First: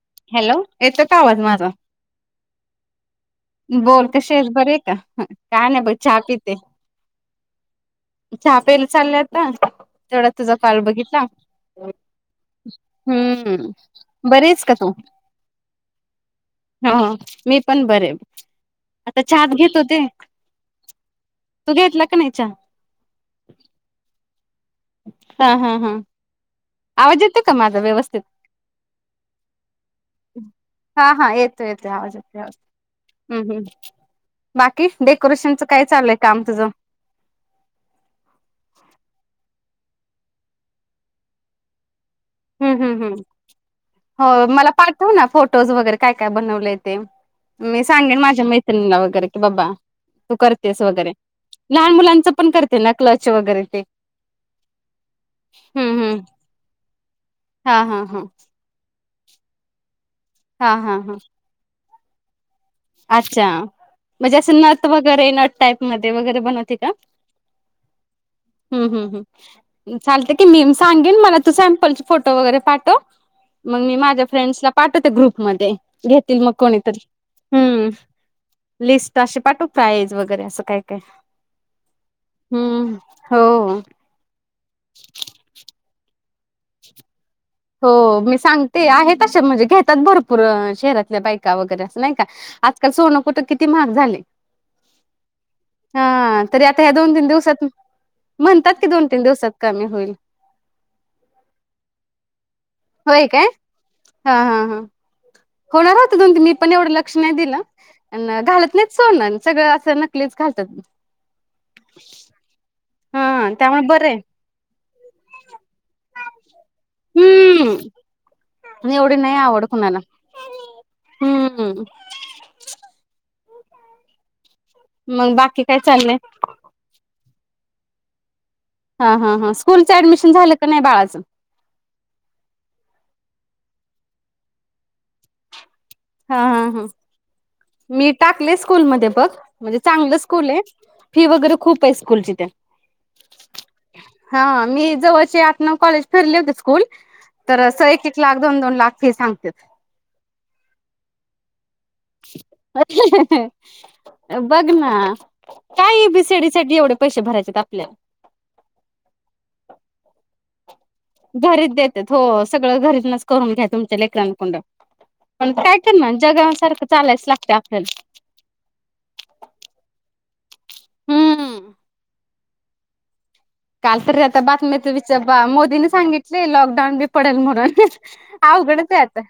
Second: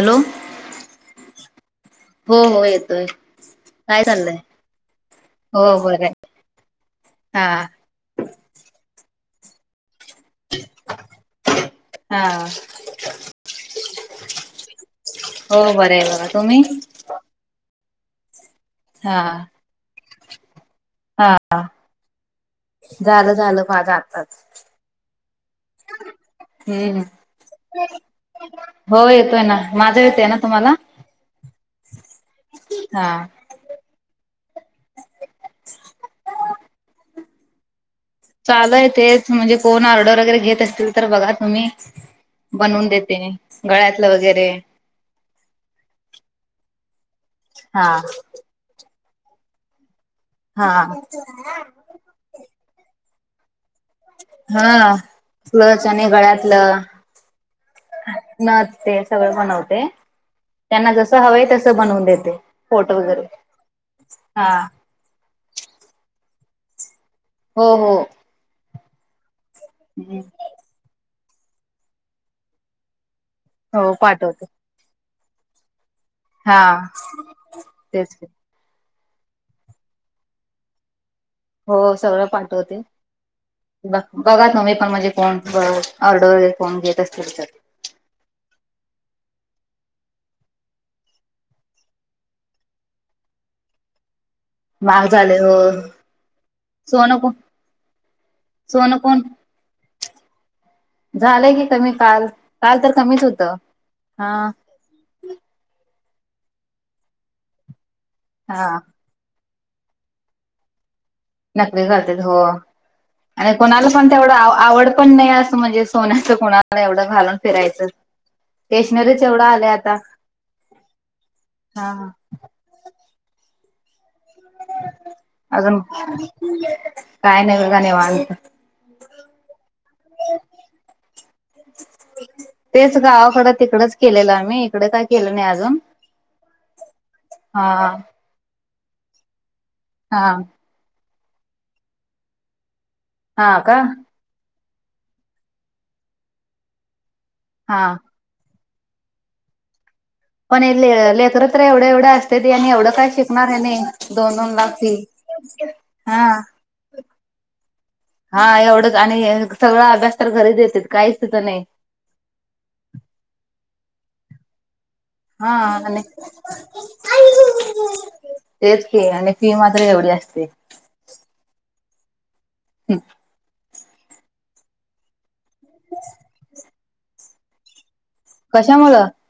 Hello. Hello, येतोय का आवाज माझा? हो हो येतोय. काय बोल चाललंय कशीयेस बरीय का? हो काय नाही बघ, बरं च्या पीतेय. हा. च्या प्यायला चालले आता? तेवढ्या त तुझा कॉल बघितला, हा हम्म बरीयस का तू? हो बरी आहे बघा, तुम्ही? हं मी पण बरीय, आता चहाच घेत होते. हा हा, तू घेतला का नाही चहा झालं झालं माज आताच. हा हां हां. हम्म, हो येतोय ना, माझा येतोय ना तुम्हाला? हा हा येतोय येतोय आवाज, येतोय आवाज हा हम्म हम्म. बाकी, डेकोरेशनचं काय चालूय काम तुझं? चालुय तेच, म्हणजे कोण ऑर्डर वगैरे घेत असतील तर बघा तुम्ही? हम्म बनवून हम्म देते हम्म मी. गळ्यातलं हो वगैरे मला पाठव ना फोटोज वगैरे काय काय बनवले ते, मी हा सांगेन माझ्या मैऽ वगैरे की बाबा, तू हा करतेयस वगैरे, लहान ऽ मुलांच पण करते ना? कल्च वगैरे ते. हा, कल्च हम्म आणी हम्म. गळ्यातलं. हा हा हा. नथ ते सगळं बनवते, हा त्यांना हा जस हा हवं तस बनवून देते. फोटो वगैरे अच्छा, म्हणजे हा असं नथ वगैरे नथ टाईप मध्ये वगैरे बनवते का? हो हो. हम्म हम् हम, चालतय हो की मीऽ सांगेन, मला तू सॅम्पल फोटो वगैरे पाठव, मग मी माझ्या पाठवते फ्रेंडलाऽ पाठवते ग्रुपमध्ये, घेतील मग हा कोणीतरी? हम्म. तेच की, लिस्ट अशी पाठव प्राईज, वैगेरे असं, काय? काय? हो सगळं पाठवते. हम्म हो. बाक बघा तुमी पण म्हणजे कोण ऑर्डरैर, कोण घेत असतील तर. हो, मी सांगते, आहेत आशा म्हणजे घेतात भरपूर. शहरातल्या बायका वगैरे असं, नाही का. आजकाल सोनं कुठं किती महाग झालय. महाग झाले हो हा तरी आता ह्या दोन सोनं तीन कोण दिवसात, म्हणतात कि सोनं दोन कोण तीन दिवसात. कमी होईल. झालंय की कमी काल, काल तर कमीच होय काय होतं. हा. होणार होत दोन तीन मी पण एवढं लक्ष नाही दिलं. हा घालत नाहीच सोन. सगळं असं नकलीच घालतात. नकलीच घालतात हो. हा आणि त्यामुळे कोणाला बरं पण आहे तेवढं आवड पण नाही असं म्हणजे सोन्याचं कोणाला एवढं घालून फिरायचं. हम्म एवढी स्टेशनरीच नाही एवढं आवड आलंय आता. कुणाला हम्म. हा मग बाकी अजून? काय चाललंय काय नाही बघा निवांत. हा हा हा. स्कूलचं ऍडमिशन झालं का नाही बाळाचं. तेच गावाकडं तिकडच केलेलं आम्ही. इकडे काय केलं नाही अजून. हा हा हा. हा मी टाकले स्कूलमध्ये बघ. म्हणजे चांगलं हा स्कूले. फी वगैरे खूपे स्कूलची त्या. हा का? हा मी जवळचे आठ नऊ कॉलेज फिरले होते स्कूल. तर अस हा एक एक लाख दोन दोन लाख फी सांगतेत. पन ले लेकरं तर एवढे एवढे दोन दोन बघ लाख ना. फी काय ए हा बी सी डी साठी एवढे पैसे भरायचे. त्यच्यात आपल्या. हा एवढंच आणि सगळा अभ्यास तर घरीच देतेत. घरीच देतेत. हो. सगळं घरूनच करून घ्या, तुमच्या लेकरांनकुंड. हा पण काय आणि करणार? जगासारखं चालायलाच लागतं आपल्याला. तेच की, आणि फी मात्र एवढी असते. हम्म. हम. काल तरी राता बातम्या वी च्या बा. मोदीने सांगितलेल लॉकडाऊन बी पडल म्हणून. अवघडचे कशामुळं आता.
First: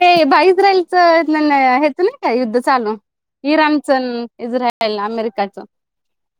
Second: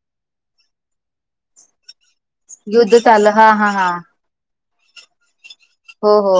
ते बाइजराइल च न हेच न. युद्ध चालू. चाललं हा हा इराण हा च इजराइल अमेरिकाचं. हो हो.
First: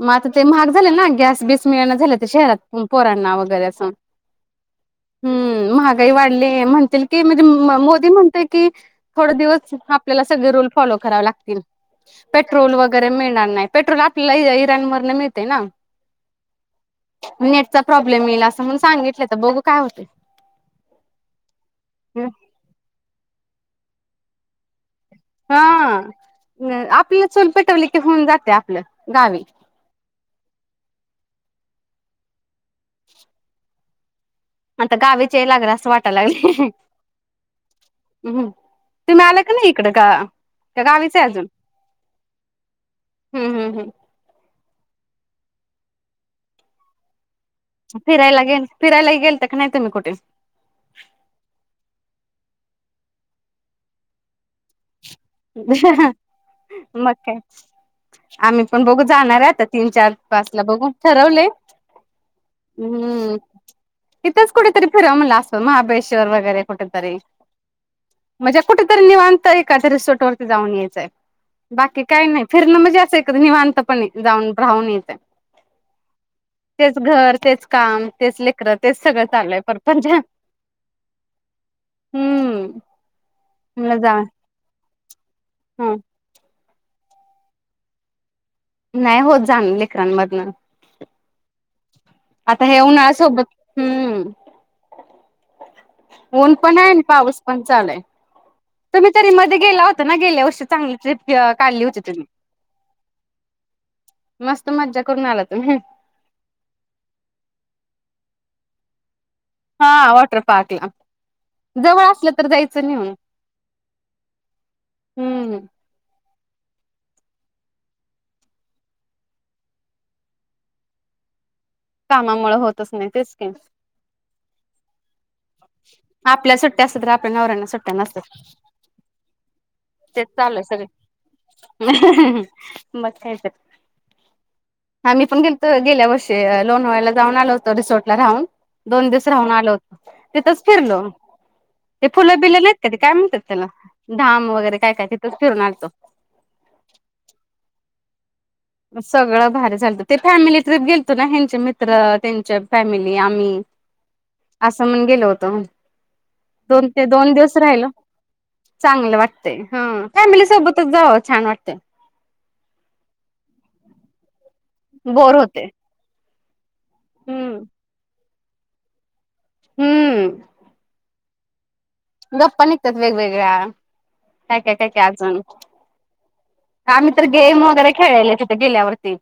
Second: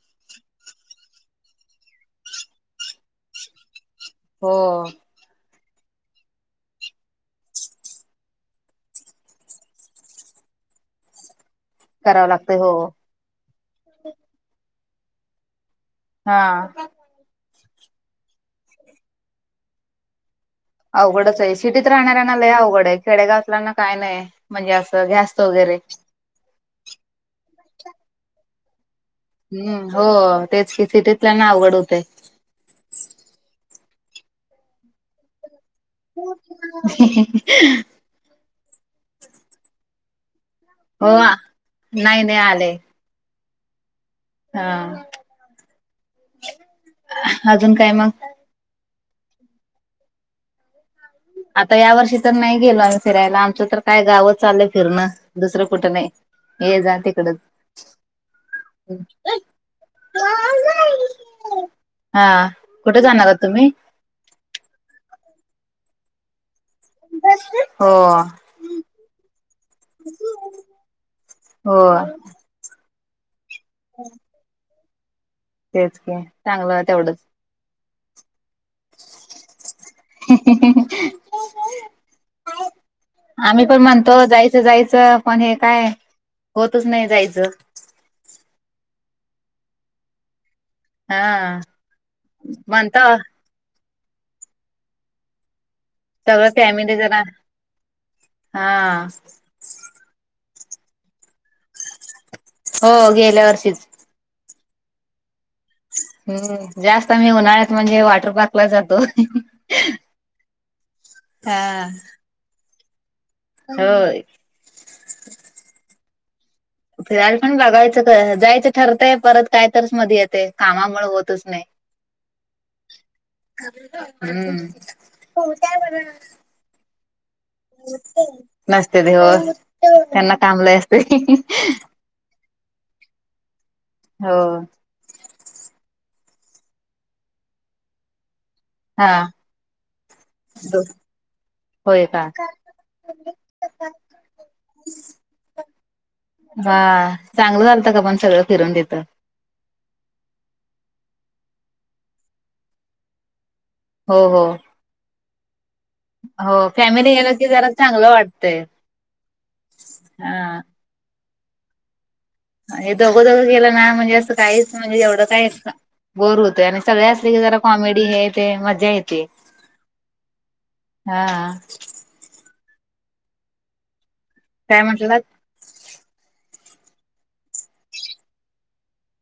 मग आता ते महाग झाले ना. गॅस बीस मिळना झाले तर पोरांना वगैरे असं. हो. हम्म महागाई वाढली. म्हणतील की म्हणजे मोदी म्हणतय की, थोड दिवस आपल्याला सगळे रूल फॉलो करावे लागतील. करावं लागतंय हो पेट्रोल वगैरे मिळणार नाय. पेट्रोल आपल्याला इराणमधन मिळते ना. हा. नेटचा प्रॉब्लेम येईल. असं म्हणून सांगितलंय आता बघू काय होते. अवघडचे. सिटीत राहणाऱ्यांना लय अवघडे. खेडेगावातल्यांना काय नाय. म्हणजे असं गॅस ह, वगैरे आपल्या चूल पेटवली की होऊन जाते आपलं गावी. हम्म, हो तेच की. सिटीतल्याना अवघड होतय. [inaudible] आता गावीचे यायला लागलं असं वाटायला लागलय. हम, तुम्ही आलं का नाही इकडं का. का गावीच हो आहे अजून नाही नाही आलेय हम्म हम्म हम्म, हा, अजून काय मग फिरायला गेल फिरायला गेलता का नाही तुम्ही कुठे. आता या वर्षी तर नाही गेलो आम्ही फिरायला आमचं तर काय गावच आलोलं फिरणं. दुसरं कुठं नाही ये जा मग तिकडच. काय आम्ही पण बघू जाणार आहे आता तीन चार पाचला बघू ठरवले. हा, कुठे जाणारात तुम्ही. इथंच कुठेतरी फिराव म्हणलं अस महाबळेश्वर वगैरे. कुठंतरी हो म्हणजे कुठतरी निवांत एक‌च रिसॉर्ट. सॉर्ट जाऊन यायचंय हो बाकी काय नाय. फिरणं म्हणजे असं एक निवांतपणे जाऊन राहून यायचं हाय. तेच की चांगलं तेच तेवढंच घर तेच काम तेच लेकरं तेच सगळं चालूय परपंचा. हम्म. आम्ही पण म्हणलं म्हणतो जाऊ जा''--'' त जायचं पण हे काय ह होतच नाही जायचं. नाय होत जाण लेकरांमधनं. हा, आता हे उन्हाळा म्हणतो सोबत हम्म, सगळं ऊन पण आय फॅमिली अन् जरा पाऊस पण चालय हा तुम्ही तरी मध्ये गेला होता. ता ना गेल्या वर्षी चांगली ट्र्रीप काढली होती तुम्ही. हो, गेल्या वर्षीच. मस्त मज्जा करून आला तुम्ही. हम्म, जास्त आम्ही उन्हाळ्यात म्हणजे वॉटर पार्कला जातो. हा, वॉटर पार्क ला हा जवळ असलं तर जायचं नेऊन. होय. हम्म, फिरायल पण बघायचं जायचं ठरतय परत काय तरच मध्ये येते कामामुळ होतच नाही. कामामुळ होतच नाही तेच की, हम, हो [unintelligible] काय बर त्यासध आपल्या नवऱ्यांना सुट्ट्या नसतात नसते ते हो तेच त्यांना चालू आहे कामलाय सगळे. असते मग काय तर. हो, आम्ही पण गेल्तो गेल्या वर्षी लोणावळ्याला जाऊन आलो होतो रिसोर्ट ला राहून. दोन हा दिवस राहून आलो तिथंच फिरलो. होय ते का फुलं बिलं नाहीत का ते काय म्हणतात त्याला धाम वगैरे काय काय तिथ फिरून आलतो. वा चांगलं झालत का पण सगळं फिरून तिथं. सगळं भारी झालत ते फॅमिली ट्रिप गेलतो ना हेंचे मित्र त्यांच्या फॅमिली आम्ही. हो हो, असं म्हण गेलो होतो. हो दोन ते फॅमिली दोन गेलं की दिवस जरा राहिलं चांगलं वाटतंय चांगलं वाटतंय हं फॅमिली हा सोबत. जावा छान वाटतंय. हे दोघ दोघ गेलं ना म्हणजे असं काहीच म्हणजे एवढं बोर काय होते बोर होतंय आणि. सगळे असले की हम्म जरा कॉमेडी हे ते मज्जा येते. हम्म, हा, गप्पा निघतात वेगवेगळ्या काय काय काय काय अजून आम्ही तर गेम वगैरे खेळलेले तिथे गेल्यावरती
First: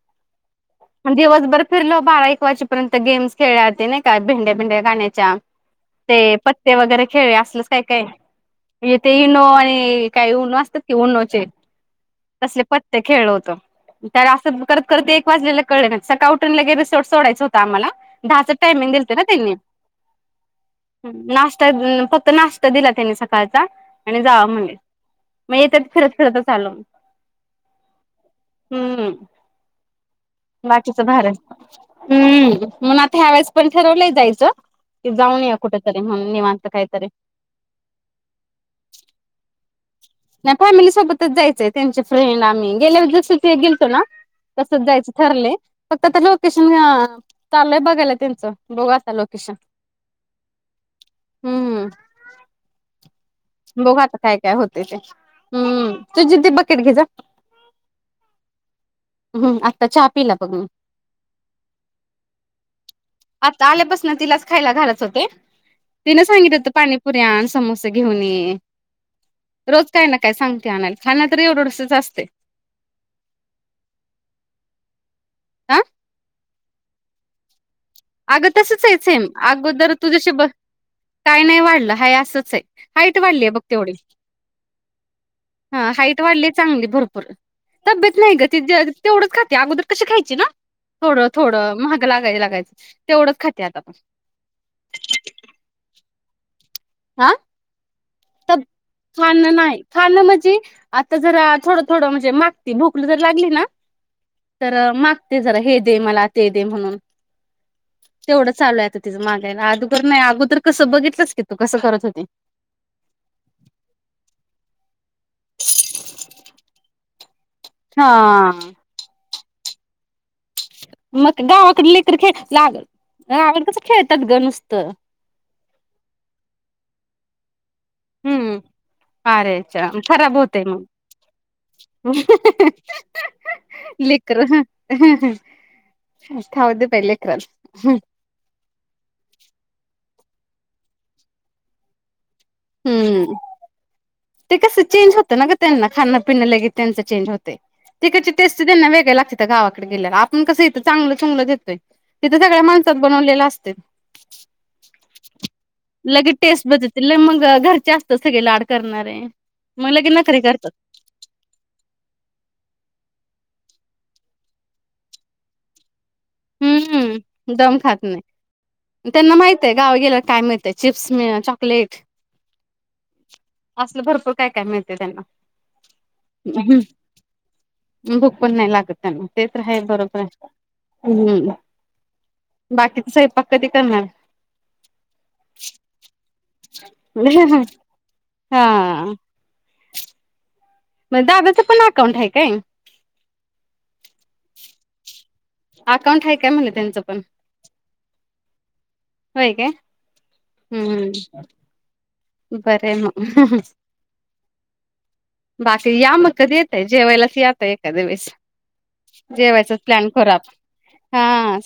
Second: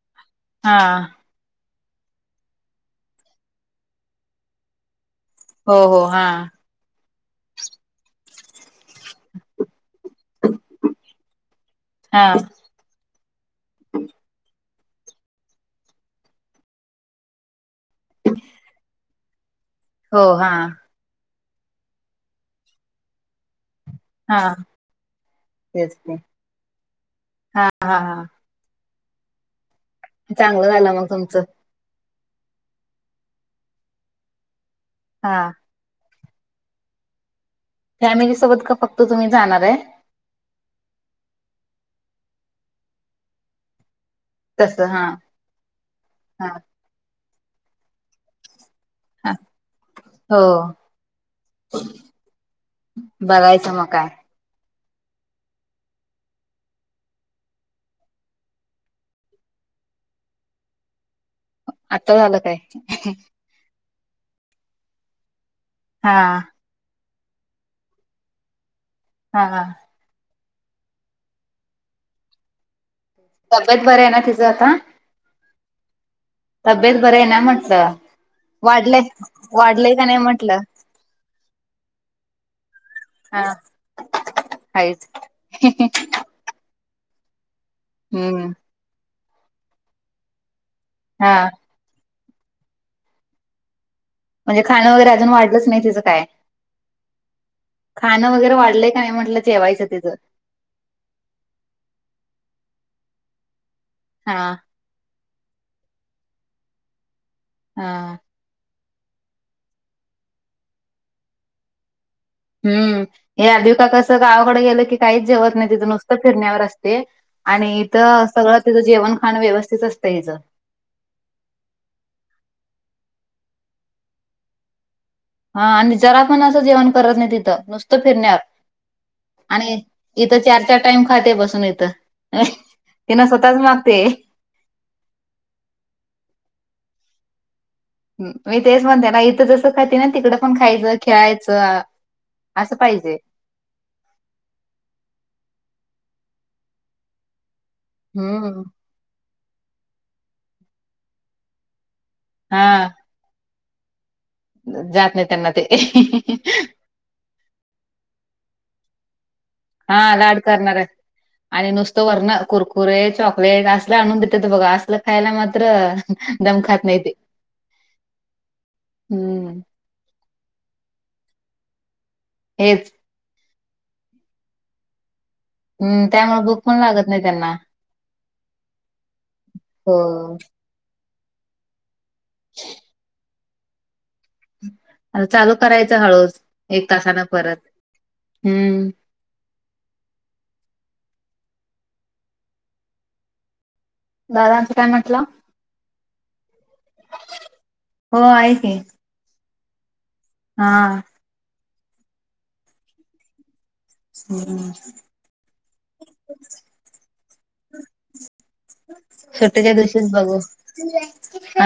हा मग दिवसभर फिरलो बारा एक वाजेपर्यंत गेम्स खेळल्या ते नाय का भेंड्या भिंड्या गाण्याच्या हो हो ते हा पत्ते वगैरे खेळले असलच काय काय ते इनो आणि काय उनो असतात की उनोचे हा तसले पत्ते खेळलो होतो त्यात असं करत करत एक वाजलेलं कळलं नाही सकाळ उठून लगेच रिसोर्ट सोडायचं होतं. आम्हाला दहाच टायमिंग दिलतं ना त्यांनी हो हा ह नाश्ता अ फक्त नाश्ता दिला त्यांनी सकाळचा आणि हा जावा म्हणले मग येता येता तेच फिरत ते फिरतच आलो मग हा हा हा हम चांगलं झालं बाकीच मग भाडं तुमचं हम म्हणून आता ह्यावेळेस पण ठरवलंय जायचं की हा जाऊन येवू कुठ तरी म्हणून निवांत कायतरी फॅमिली सोबत का फक्त तुम्ही जाणार आहे. नाही फॅमिली सोबतच जायचंय त्यांचे फ्रेंड आम्ही गेल्यावेळी जसं ग गेलतो ना. तस तसंच हा जायचं ठरलंय फक्त आता हा लोकेशन चाललंय बघायला त्यांचं बघु आता हा लोकेशन हो हम्म बघायचं मग बघू काय आता काय काय होते ते हम्म तुझी ती बकेट घे जा हम् आत्ता चहा पीला बघ मी मग आत्ताच आला काय आता आल्यापासनं तिलाच खायला घालत होते हा तिनं सांगित होत पाणी, पुऱ्या आण समोसे घेऊन ये हा हा रोज काय ना काय सांगते आणायला खाना तर एवढं एवढंंसच असतय तब्येत बरं आहे ना तिचं आता. आ तब्येत बरी आहे ना म्हंटलं अगं तसच आहे सेम अगोदर का नाही तुझ्याशी ब- म्हटलं काय नाही वाढलं हाय असंच आहे हाईट वाढलीय बघ तेवढी हाईट हा हाईट वाढली चांगली भरपूर तब्येत नाही ग हम्म ती द तेवढंच खाते अगोदर कशी खायची ना थोडं हा थोडं मग भुक लागाय लागायचं तेवढंच खात्या आता पण म्हणजे खाणं वगैरे अजून वाढलंच नाही तिचं काय? हा खाणं वगैरे त्यात वाढलंय का नाही म्हटलं खाणं नाही जेवायचं तिचं खाणं म्हणजे. आता जरा थोडं थोडं म्हणजे मागती भुक लई जर लागली ना- हा तर मागते जरा हे दे मला ते दे म्हणून, हा तेवढं चालू आहे आता तिचं मागायला अगोदर नाही अगोदर कसं बघितलंच की तू कसं करत होती हम्म ही आद्वीका कसं गावाकडे गेलं की काहीच जेवत नाही तिथं नुसतं फिरण्यावर असते. आणि इथं हा. सगळं तिचं जेवण खाणं व्यवस्थित असतं हिचं मग गावाकडं लेकरं खेळत्यात ना अगं गावी कसं खेळतात ग मस्त. हा आणि जरा पण असं जेवण करत नाही तिथं, नुसतं फिरण्यात हम्म. आणि अरेच्या खराब इथं चार, होतय चार मग. टाइम खाते बसून इथं. ते न स्वतःच मागते लेकर खाऊ दे ताई लेकराला. ह मी तेच म्हणते ना, इथं जसं खाते ना, तिकडं पण खायचं, खेळायचं. असं पाहिजे. हम्म. ते कसं, चेंज होतं ना ग त्यांना खाण, पिण लगेत त्यांच चेंज होते. तिकडची टेस्ट हम्म त्यांना वेगळे लागत्यात गावाकडे गेल्यावर. आपण कसं इथं चांगलं चुंगलं तिथे सगळ्या हा माणसात बनवलेल्या असतय. जात नाही त्यांना ते. लई मग घरचे असतात सगळे लाड करणारे. मग लगे हा लाड नखरे करतात करणारे. आणि नुसतं वरण कुरकुरे, चॉकलेट असल आणून देतेत बघा. असलं खायला मात्र दम खात नाही ते हम्म, दम खात नाही. त्यांना हम्म माहितय गाव गेल्याला काय मिळेतय? चिप्स मिळ चॉकलेट हेच. असल भरपूर काय काय मिळतय त्यांना. हम्म, त्यामुळे भूक पण लागत नाही त्यांना. भूक पण नाही लागत त्यांना. ते तर आहे हो बरोबरे. हम्म, बाकीचा स्वयंपाक कधी करणार? आता चालू करायच हळूच एक तासानं परत. हम्म हा. मग दादाचं पण अकाउंट आहे काय? दादांचं काय म्हटला? अकाउंट आहे काय म्हणल त्यांचं पण? हो आहे की व्हय काय? हा हम्म, बर आहे मग. हम्म. बाकी या मग, कधी येताय? जेवायलाच या आता एकाद्यावेळेस. सुट्टीच्या दिवशीच बघू.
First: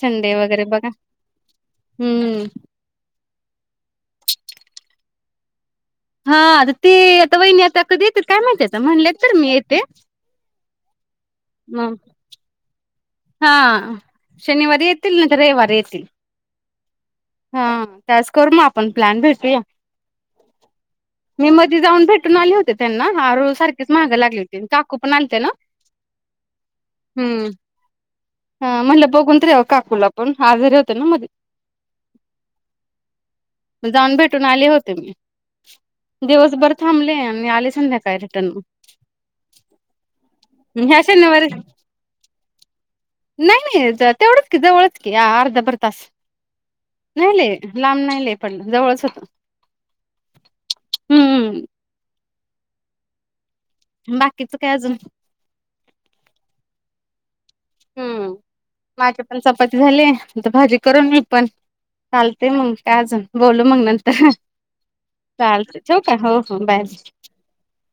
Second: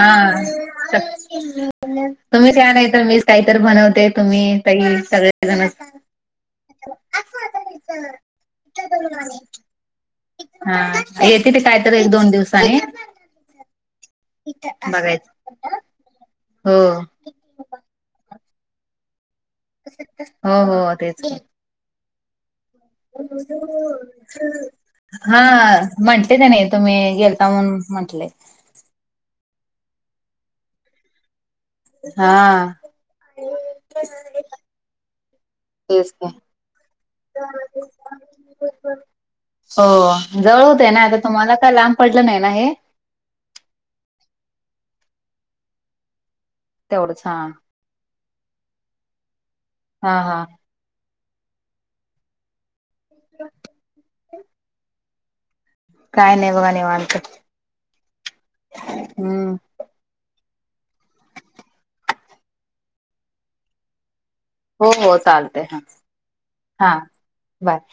संडे वगैरे बघा हम्म तुम्हीच या नाही तर मीच काही तर बनवते. तुम्ही, ताई सगळेजणच हा आता ती आता वहिणी आता कधी येत्यात काय माहिती? आता म्हणलेत तर मी येते हा येेते ती काय तर मग एक, दोन दिवसानी. हा शनिवारी येतील, नाय बघायच तर रविवारी येतील. हो. हा, त्यावेळेस करु मग आपण प्लॅन भेटूया. हो हो, तेच की. मी मधी जाऊन भेटून आले होते. त्यांना आरू सारखीच महाग लागली होती काकू पण आलते ना हा म्हणटले त्यांनी तुम्ही हम्म गेलता म्हणून. म्हंटले. हा म्हणलं बघून तर याव काकूला पण आजारी होत्या ना मधी. हा. मी जाऊन भेटून आले होते मी. तेच का दिवसभर थांबले आणि आले संध्याकाळी रिटर्न मग. हो जवळ होतंय ना ह्या आता शनिवारी तुम्हाला? काय लांब पडलं नाही ना हे? नाही नाही तेवढंच की, जवळच की अर्धा भर तास तेवढंच हा नाही लई. लांब नाही लय पडल जवळच होतं. हा हा हम्म [inaudible] बाकीच काय अजून? काय नाही बघा निवांत. हम्म, माझे पण हम्म चपा ती झाले आता भाजी करून मी पण, चालतय मग काय अजून बोलू मग नंतर. हो हो चालतय चालतंय हा ठेवू का? हो हो बाय! हा बाय!